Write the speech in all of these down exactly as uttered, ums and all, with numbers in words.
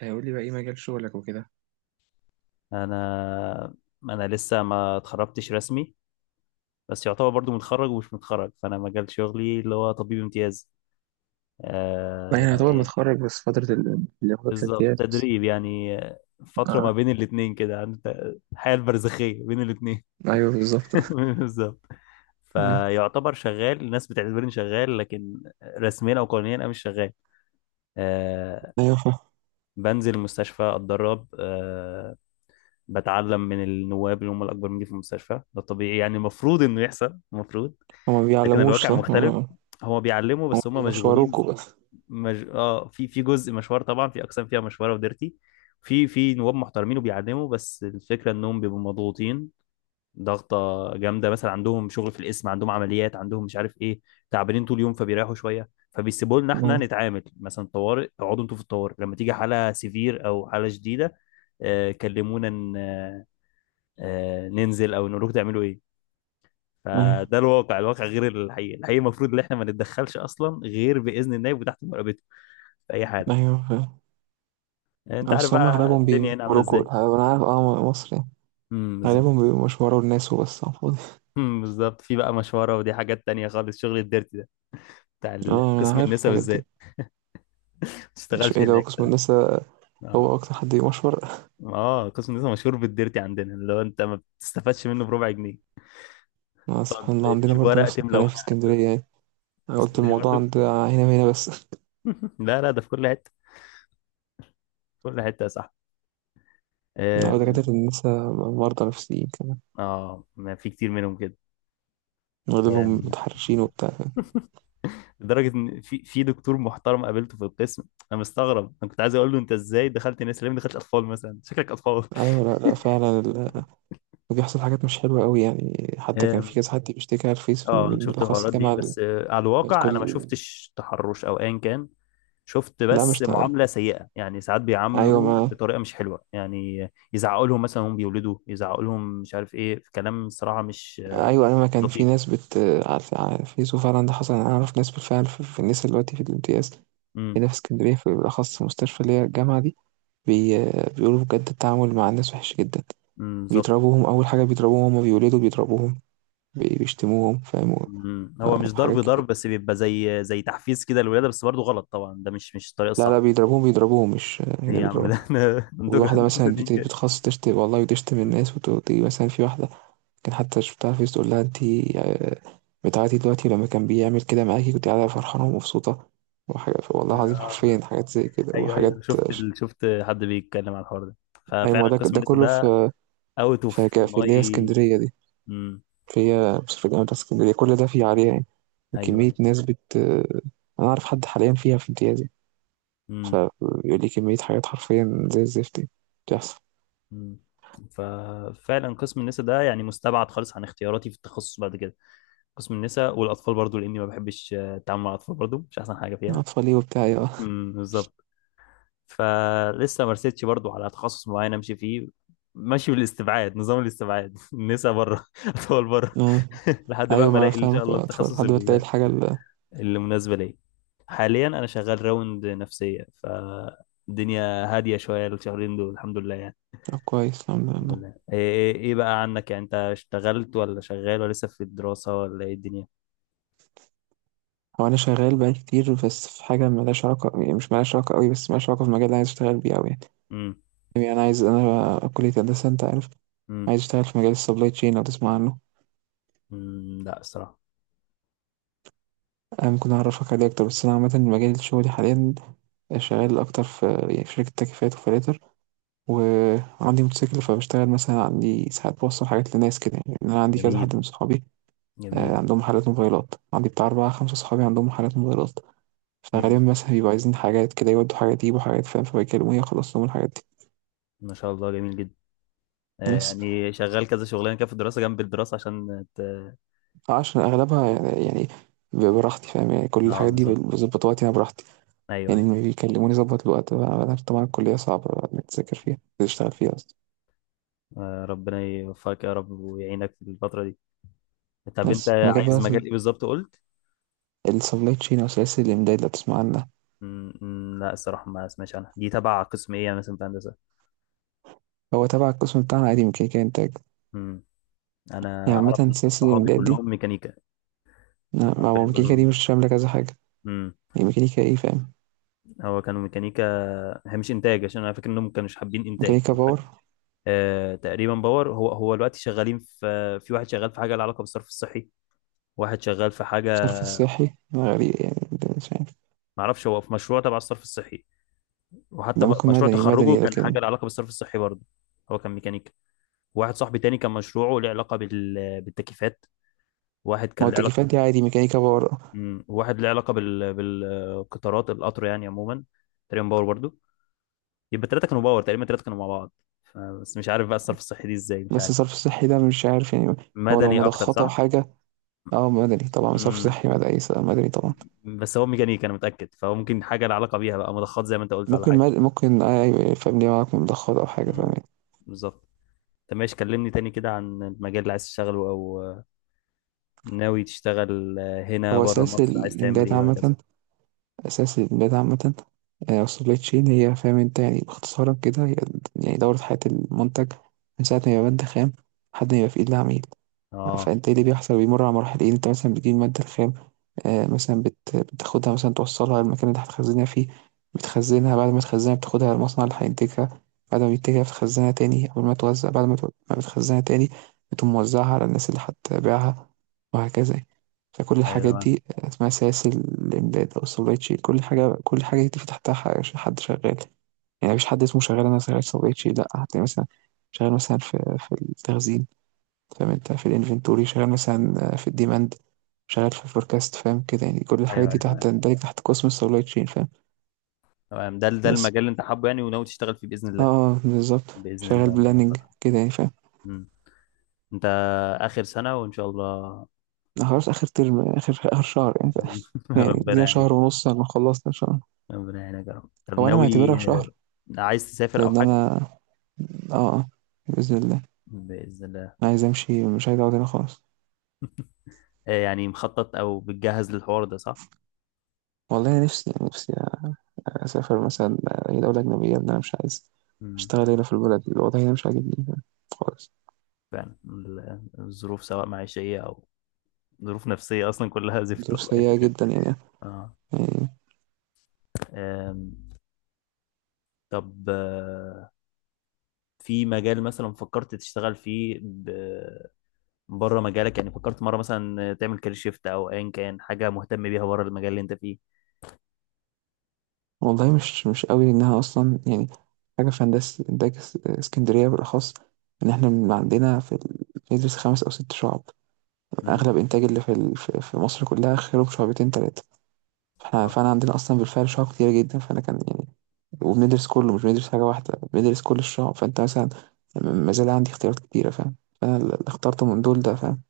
هيقول لي بقى ايه مجال شغلك وكده؟ انا انا لسه ما اتخرجتش رسمي، بس يعتبر برضو متخرج ومش متخرج. فانا مجال شغلي اللي هو طبيب امتياز ما آه يعني يعتبر يعني. متخرج، بس فترة ال- اللي هو بالظبط، الامتياز بس. تدريب يعني آه، فترة ما اه، بين الاتنين كده، عند الحياة البرزخية بين الاتنين. ايوه بالظبط. بالظبط. مم. فيعتبر شغال، الناس بتعتبرني شغال، لكن رسميا او قانونيا انا مش شغال آه. ايوه فاهم. بنزل المستشفى اتدرب آه، بتعلم من النواب اللي هم الاكبر مني في المستشفى. ده طبيعي يعني، المفروض انه يحصل المفروض. هما ما لكن بيعلموش، الواقع صح مختلف، آه. هو بيعلموا هما بس هم مشغولين. بيشوروكوا بس مج... اه في في جزء مشوار طبعا، في اقسام فيها مشوره وديرتي. في في نواب محترمين وبيعلموا، بس الفكره انهم بيبقوا مضغوطين ضغطه جامده. مثلا عندهم شغل في القسم، عندهم عمليات، عندهم مش عارف ايه. تعبانين طول اليوم فبيريحوا شويه، فبيسيبوا لنا احنا آه. نتعامل مثلا طوارئ. اقعدوا انتوا في الطوارئ، لما تيجي حاله سيفير او حاله شديده آه كلمونا، ن- آه آه، ننزل او نقول لكم تعملوا ايه. ايوه فده الواقع، الواقع غير الحقيقي. الحقيقي المفروض ان احنا ما نتدخلش اصلا غير باذن النائب وتحت مراقبته في اي حاله. ايوه فاهم. انت عارف بس هما بقى اغلبهم الدنيا هنا عامله بيشوروكوا ازاي. الحقيقة. انا عارف اه مصر يعني امم، غالبا بالظبط. بيبقوا مشوروا الناس وبس على الفاضي. امم، بالظبط. في بقى مشوره، ودي حاجات تانية خالص. شغل الديرتي ده بتاع ال- اه، انا قسم عارف النساء الحاجات دي. بالذات. ما مش تشتغلش ايه لو هناك. قسم النساء؟ اه. هو اكتر حد يمشور. اه، قسم النساء مشهور بالديرتي عندنا، اللي هو انت ما بتستفادش منه بربع جنيه. آه، تقعد سبحان الله، عندنا تجيب برضو ورق، نفس تملى الكلام ورق. في اسكندرية يعني. في انا قلت اسكندريه الموضوع برضو. عند هنا وهنا بس. لا لا، ده في كل حته، في كل حته يا صاحبي. لا، آم، دكاترة النساء مرضى نفسيين كمان، اه، ما في كتير منهم كده. واغلبهم متحرشين وبتاع، فاهم. لدرجه ان في في دكتور محترم قابلته في القسم. انا مستغرب، انا كنت عايز اقول له انت ازاي دخلت ناس ليه ما دخلتش اطفال مثلا؟ شكلك اطفال. أيوه، لأ، لأ، فعلًا ال بيحصل حاجات مش حلوة أوي يعني. حتى كان في أم، كذا حد بيشتكي على الفيس، في، اه انا من شفت بالأخص الحوارات دي، الجامعة ال بس آه، على الواقع انا ما الكل. شفتش تحرش او ايا كان. شفت لأ، مش بس ت معامله سيئه يعني. ساعات أيوه، بيعاملوا ما بطريقه مش حلوه يعني، يزعقوا لهم مثلا هم بيولدوا، يزعقوا لهم مش عارف ايه. في كلام صراحه مش آه، أيوه أيوه، ما كان في لطيف. ناس بت على الف على الفيس، وفعلًا ده حصل. يعني أنا أعرف ناس بالفعل، ف في النسا دلوقتي في الامتياز، امم. هنا في إسكندرية، في بالأخص في مستشفى اللي هي الجامعة دي، بي بيقولوا بجد التعامل مع الناس وحِش جدًا. أمم، بالظبط. بيضربوهم، أول حاجة بيضربوهم، وهُم بيولدوا بيضربوهم، بي بيشتموهم، فاهم. و أمم. هو آآ مش ضرب وحاجات ضرب، كتير. بس بيبقى زي زي تحفيز كده للولاده، بس برضه غلط طبعا، ده مش مش الطريقه لا الصح. لا، بيضربوهم بيضربوهم، مش ايه هنا يا عم ده؟ بيضربوها. احنا عندكم وواحدة عندكم مثلا صديق بت- كده. بتخص تشتم والله، وتشتم الناس، وتيجي مثلا في واحدة، كان حتى شفتها في تقول لها انتي آه، بتاعتي دلوقتي لما كان بيعمل كده معاكي كنت قاعدة فرحانة ومبسوطة، وحاجة والله العظيم، حرفيا آه. حاجات زي كده ايوه ايوه، وحاجات. شفت ال... شفت حد بيتكلم على الحوار ده، أيوة، ما ففعلا ده قسم ده لسه كله ده في، اوت في اوف ك- في اللي هي ماي. اسكندرية دي، امم. في هي بس في الجامعة بتاعت اسكندرية، كل ده فيه عليها يعني. ايوه وكمية ايوه. ناس بت أنا أعرف حد حاليا فيها في امتيازي، امم. فبيقول لي كمية حاجات حرفيا زي الزفت دي بتحصل. امم. ففعلا قسم النساء ده يعني مستبعد خالص عن اختياراتي في التخصص بعد كده. قسم النساء والاطفال برضو، لاني ما بحبش آه، التعامل مع الاطفال، برضو مش احسن حاجه فيها. أطفالي وبتاع آه. امم، بالظبط. فلسه ما رسيتش برضو على تخصص معين امشي فيه. ماشي بالاستبعاد، نظام الاستبعاد. نسا بره، اطول بره. آه. لحد بقى أيوه، ما ما أنا الاقي ان شاء فاهمك، الله آه، أطفال التخصص لحد ما تلاقي ال- الحاجة ال اللي مناسبه ليا. حاليا انا شغال راوند نفسيه، فالدنيا هاديه شويه الشهرين دول، الحمد لله يعني. آه، كويس، الحمد الحمد لله. لله. ايه ايه إيه بقى عنك يعني؟ انت اشتغلت ولا شغال ولا لسه في الدراسه ولا ايه الدنيا؟ هو أنا شغال بقالي كتير، بس في حاجة ملهاش علاقة، يعني مش ملهاش علاقة أوي، بس ملهاش علاقة في المجال اللي عايز أشتغل بيه أوي يعني. امم. يعني أنا عايز أنا كلية هندسة، أنت عارف، امم. عايز أشتغل في مجال السبلاي تشين، لو تسمع عنه. أمم، لا الصراحه. أنا ممكن أعرفك عليه أكتر، بس أنا عامة مجال شغلي حاليا شغال أكتر في يعني في شركة تكييفات وفلاتر. وعندي موتوسيكل، فبشتغل مثلا، عندي ساعات بوصل حاجات لناس كده يعني. يعني أنا عندي كذا جميل، حد من صحابي، آه، جميل. عندهم محلات موبايلات، عندي بتاع أربعة خمسة صحابي عندهم محلات موبايلات، فغالبا امم. مثلا بيبقوا عايزين حاجات كده، يودوا حاجات، يجيبوا حاجات، فاهم، فبيكلموني أخلص لهم الحاجات دي. ما شاء الله، جميل جدا. آه، بس يعني شغال كذا شغلانه كده في الدراسه جنب الدراسه عشان ت... آه، عشان أغلبها يعني يعني بيبقى براحتي فاهم. يعني كل اه الحاجات دي بالظبط. بظبط وقتي، أنا براحتي، ايوه يعني ايوه. لما بيكلموني ظبط الوقت بقى. أنا عارف طبعا الكلية صعبة بقى إنك تذاكر فيها تشتغل فيها أصلا. آه، ربنا يوفقك يا رب ويعينك في الفتره دي. طب انت بس المجال عايز بقى مجال ايه بالظبط قلت؟ السبلاي تشين، أو سلاسل الإمداد، لو تسمع عنها. مم، مم، لا الصراحه ما اسمعش عنها. دي تبع قسم ايه مثلا في هندسه؟ هو تبع القسم بتاعنا عادي، ميكانيكا إنتاج. مم. انا يعني اعرف عامة إن سلاسل صحابي الإمداد دي، كلهم ميكانيكا. ما هو عارفين ميكانيكا دي كلهم. مش شاملة كذا حاجة. امم. يعني ميكانيكا إيه، فاهم. هو كانوا ميكانيكا، هي مش انتاج، عشان انا فاكر انهم ما كانوش حابين انتاج ميكانيكا او حاجه. باور. آه، تقريبا باور. هو هو دلوقتي شغالين في، في واحد شغال في حاجه لها علاقه بالصرف الصحي، واحد شغال في حاجه. صرف الصحي غريب يعني، ده مش عارف. ما اعرفش، هو في مشروع تبع الصرف الصحي، وحتى ده م- ممكن مشروع مدني تخرجه مدني، كان لكن حاجه ما. لها علاقه بالصرف الصحي برضه. هو كان ميكانيكا. واحد صاحبي تاني كان مشروعه له علاقه بال... بالتكييفات. واحد هو كان له علاقه التكييفات دي عادي ميكانيكا باور. مم. واحد له علاقه بال... بالقطارات، القطر يعني عموما، تقريبا باور برضه. يبقى الثلاثه كانوا باور تقريبا، الثلاثه كانوا مع بعض. ف- بس مش عارف بقى الصرف الصحي دي ازاي، مش بس عارف. صرف الصحي ده مش عارف يعني. هو لو مدني اكتر مضخات او صح؟ حاجه. اه، مدني طبعا، صرف امم. صحي، مدني مدني طبعا. بس هو ميكانيكا انا متاكد، فهو ممكن حاجه لها علاقه بيها بقى، مضخات زي ما انت قلت ولا ممكن حاجه. مد... ممكن آه ايوه، فاهم، ليه معاك مضخات او حاجه، فاهم امم، يعني. بالظبط. طب ماشي، كلمني تاني كده عن المجال اللي عايز تشتغله او آه، ناوي تشتغل آه، هنا هو بره اساس مصر، عايز تعمل الامداد ايه وهكذا. عامه، اساس الامداد عامه. آه، السبلاي تشين هي، فاهم انت، يعني باختصارا كده، هي يعني دورة حياة المنتج، من ساعة ما يبقى مادة خام، لحد ما يبقى في إيد العميل. اه. فانت ايه اللي بيحصل؟ بيمر على مراحل، ايه انت مثلا بتجيب المادة الخام، آه، مثلا بت... بتاخدها مثلا، توصلها المكان اللي هتخزنها فيه، بتخزنها. بعد ما تخزنها بتاخدها المصنع اللي هينتجها، بعد ما بينتجها بتخزنها تاني قبل ما توزع، بعد ما, ت- ما بتخزنها تاني، بتقوم موزعها على الناس اللي هتبيعها، وهكذا يعني. فكل ايوه الحاجات تمام. دي آه، اسمها سلاسل الإمداد أو السبلاي تشين. كل حاجة كل حاجة دي في تحتها ح- حد شغال. يعني مفيش حد اسمه شغال أنا شغال سبلاي تشين، لأ، هتلاقي مثلا شغال مثلا في في التخزين، فاهم انت، في الانفنتوري، شغال مثلا آه، في الديماند، شغال في الفوركاست، فاهم كده يعني. كل ايوه الحاجات دي ايوه تحت تمام. تندرج تحت قسم السبلاي تشين، فاهم. تمام، ده ده بس المجال اللي انت حابه يعني وناوي تشتغل فيه باذن اه الله. آه، بالظبط، باذن شغال الله، ربنا بلاننج يوفقك. كده يعني، فاهم. مم. انت اخر سنه وان شاء الله. أنا خلاص اخر ترم، اخر اخر شهر يعني، فاهم. يعني ربنا دي يعينك. شهر ونص لما خلصنا ان شاء الله. ربنا يعينك يا رب. طب هو انا معتبرها ناوي آه، شهر، عايز تسافر او لان حاجه؟ انا، اه آه، باذن الله. باذن الله. انا عايز امشي، مش عايز اقعد هنا خالص. آه، يعني مخطط او بتجهز للحوار ده، صح. والله أنا نفسي نفسي اسافر مثلا اي دوله اجنبيه، لان انا مش عايز مم. اشتغل هنا في البلد، الوضع هنا مش عاجبني خالص. فعلا ال- الظروف، سواء معيشيه او ظروف نفسيه، اصلا كلها زفت ظروف والله. سيئة جدا يعني، اه. يعني. آم، طب آه، في مجال مثلا فكرت تشتغل فيه ب- بره مجالك؟ يعني فكرت مرة مثلا تعمل كارير شيفت او ايا كان حاجة مهتم بيها بره المجال اللي انت فيه؟ والله مش مش قوي، لأنها أصلا يعني حاجة في هندسة إنتاج، اس- اسكندرية بالأخص، إن إحنا من عندنا في ال... ندرس خمس أو ست شعب. مم. أغلب إنتاج اللي في ال... في في مصر كلها خيره بشعبتين تلاتة، فإحنا آه. فأنا عندنا أصلا بالفعل شعب كتير جدا، فأنا كان يعني، وبندرس كله، مش بندرس حاجة واحدة بندرس كل الشعب. فأنت مثلا، م- ما زال عندي اختيارات كتيرة، فاهم، فأنا اللي اخترته من دول ده، فاهم،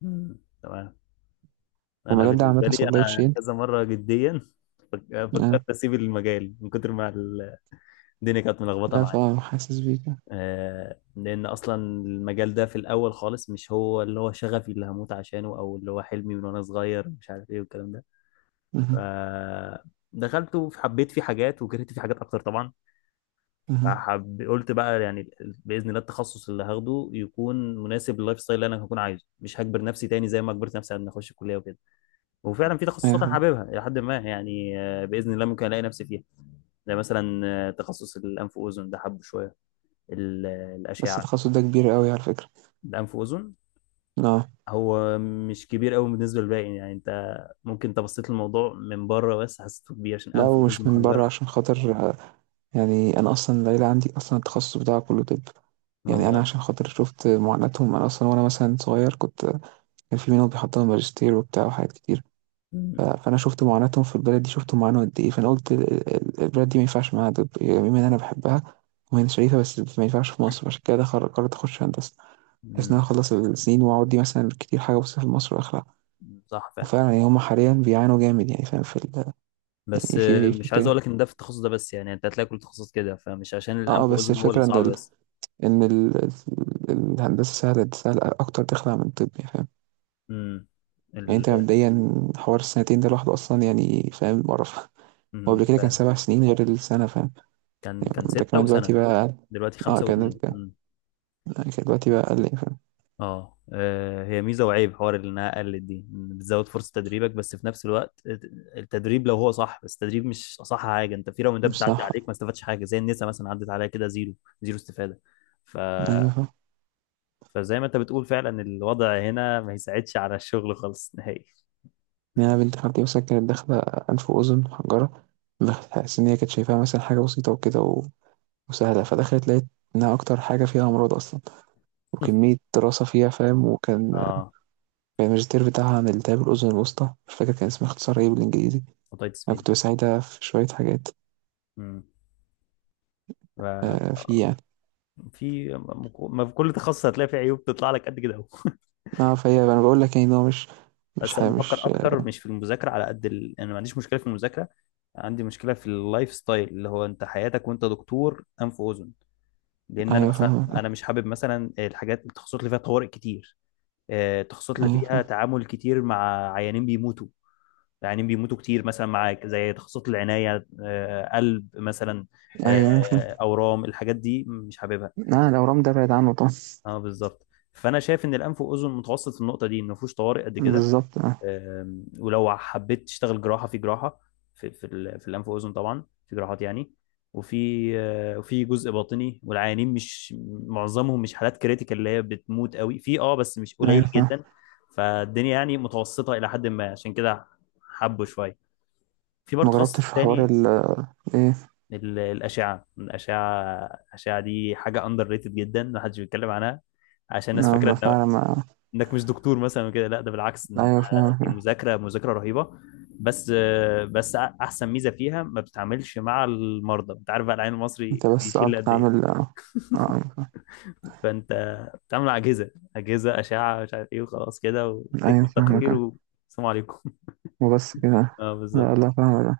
مم. تمام. انا والمجال ده عامة بالنسبة لي سبلاي انا تشين. كذا مرة جديا فك- فكرت اسيب المجال، من كتر ما الدنيا كانت ملخبطة لا، معايا. فاهم، حاسس بيك. آه، لان اصلا المجال ده في الاول خالص مش هو اللي هو شغفي اللي هموت عشانه، او اللي هو حلمي من وانا صغير مش عارف ايه والكلام ده. مهم. ف- دخلته فحبيت فيه حاجات وكرهت فيه حاجات اكتر طبعا. مهم. فحب قلت بقى يعني باذن الله التخصص اللي هاخده يكون مناسب لللايف ستايل اللي انا هكون عايزه، مش هجبر نفسي تاني زي ما جبرت نفسي على ان اخش الكليه وكده. وفعلا في تخصصات انا أيوه. حاببها الى حد ما يعني، آه، باذن الله ممكن الاقي نفسي فيها. زي مثلا آه، تخصص الانف واذن ده، حبه شويه ال- بس الاشعه. التخصص ده كبير قوي على فكرة. الانف واذن اه. هو مش كبير قوي بالنسبه للباقي يعني. انت ممكن، انت بصيت للموضوع من بره بس حسيته كبير عشان لا، انف واذن ومش من وحنجره. بره، عشان خاطر، آه، يعني انا اصلا العيلة عندي اصلا التخصص بتاعها كله طب. يعني انا والله. عشان خاطر شفت معاناتهم، انا اصلا وانا مثلا صغير كنت، كان في منهم بيحضروا ماجستير وبتاع وحاجات كتير. ف- فانا شفت معاناتهم في البلد دي، شفت معاناة قد ايه، فانا قلت ال- ال- البلد دي ما ينفعش معاها، طب يعني بما ان انا بحبها وهي شريفة، بس ما ينفعش في مصر، عشان كده دخل- قررت اخش هندسة، بحيث ان انا مم. اخلص السنين واقعد دي مثلا كتير حاجة بس في مصر واخلع. صح فعلا. وفعلا يعني هم حاليا بيعانوا جامد يعني، فاهم، في ال- بس في في آه، ايه، في مش عايز كده. اقول لك ان ده في التخصص ده بس، يعني انت هتلاقي كل تخصص كده، فمش عشان اه آه، الانف بس واذن هو اللي الفكرة ان صعب ال... بس. ان ال... ال- الهندسة سهلة، سهلة اكتر تخلع من الطب، يعني فاهم. امم. يعني انت ال... مبدئيا، حوار السنتين ده لوحده اصلا يعني، فاهم، مقرف. هو قبل مم. كده كان فعلا. سبع سنين غير السنة، فاهم. كان يعني كان ده ستة كمان دلوقتي وسنة، بقى أقل. دلوقتي اه، خمسة كان واتنين. كان مم. آه، كان دلوقتي بقى اقل يعني، فاهم. اه آه، هي ميزة وعيب حوار اللي انها قلت دي. مم. بتزود فرصة تدريبك بس في نفس الوقت التدريب لو هو صح، بس التدريب مش اصح حاجة. انت في راوندات مش بتعدي عليك ما صح. استفادتش حاجة، زي النساء مثلا، عدت عليها كده زيرو، زيرو استفادة. ف ايوه، فاهم. فزي ما انت بتقول فعلا، الوضع هنا ما يساعدش على الشغل خالص نهائي. يعني أنا بنت خالتي مثلا كانت داخلة أنف وأذن محجرة، بحس إن هي كانت شايفاها مثلا حاجة بسيطة وكده، و- وسهلة، فدخلت لقيت إنها أكتر حاجة فيها أمراض أصلا وكمية دراسة فيها، فاهم، وكان، اه. يعني الماجستير بتاعها عن التهاب الأذن الوسطى، مش فاكر كان اسمها اختصار ايه بالإنجليزي. اوتيتس أنا ميديا. كنت بساعدها في شوية حاجات. امم. ف- آه، آه، فيه يعني. في ما في كل تخصص هتلاقي فيه عيوب تطلع لك قد كده اهو. اه، فهي أنا بقول لك يعني إن هو مش، مش بس انا حاجة، بفكر مش آه اكتر مش في المذاكره، على قد ال... انا ما عنديش مشكله في المذاكره، عندي مشكله في اللايف ستايل، اللي هو انت حياتك وانت دكتور انف واذن. لان انا أيوه مثلا، فاهم. انا مش حابب مثلا الحاجات التخصصات اللي فيها طوارئ كتير، آه، التخصصات اللي أيوه فيها فاهم. تعامل كتير مع عيانين بيموتوا. يعني بيموتوا كتير مثلا معاك، زي تخصصات العناية، آه، قلب مثلا، أيوه أيوه فاهم. آه، أورام، الحاجات دي مش حاببها. لا، الأورام ده بعيد عنه طبعا. اه بالظبط. فأنا شايف إن الأنف وأذن متوسط في النقطة دي، إن مفهوش طوارئ قد كده. بالظبط اه. آم، ولو حبيت تشتغل جراحة في جراحة، في في, ال- في الأنف وأذن طبعا في جراحات يعني، وفي آه، وفي جزء باطني، والعيانين مش معظمهم مش حالات كريتيكال اللي هي بتموت قوي في اه، بس مش أيوه قليل فاهم. جدا. فالدنيا يعني متوسطة إلى حد ما، عشان كده حبوا شوية. في برضه ما جربتش تخصص في حوار تاني، ال إيه. ال- الأشعة الأشعة. الأشعة دي حاجة أندر ريتد جدا، محدش بيتكلم عنها، عشان الناس آه، فاكرة ما إن فعلا ما. إنك مش دكتور مثلا وكده. لا ده بالعكس، إن أيوه أنت- دي فاهم. مذاكرة مذاكرة رهيبة، بس بس أحسن ميزة فيها ما بتتعاملش مع المرضى. أنت عارف بقى العين أنت المصري بس بيشيل قعدت قد إيه. تعمل آه، آه، أيوه فاهم. فأنت بتتعامل مع أجهزة أجهزة أشعة مش عارف إيه، وخلاص كده أيوه وتكتب فاهمك تقرير آه. والسلام عليكم. وبس كده. أه لا بالظبط. لا، فاهمك آه.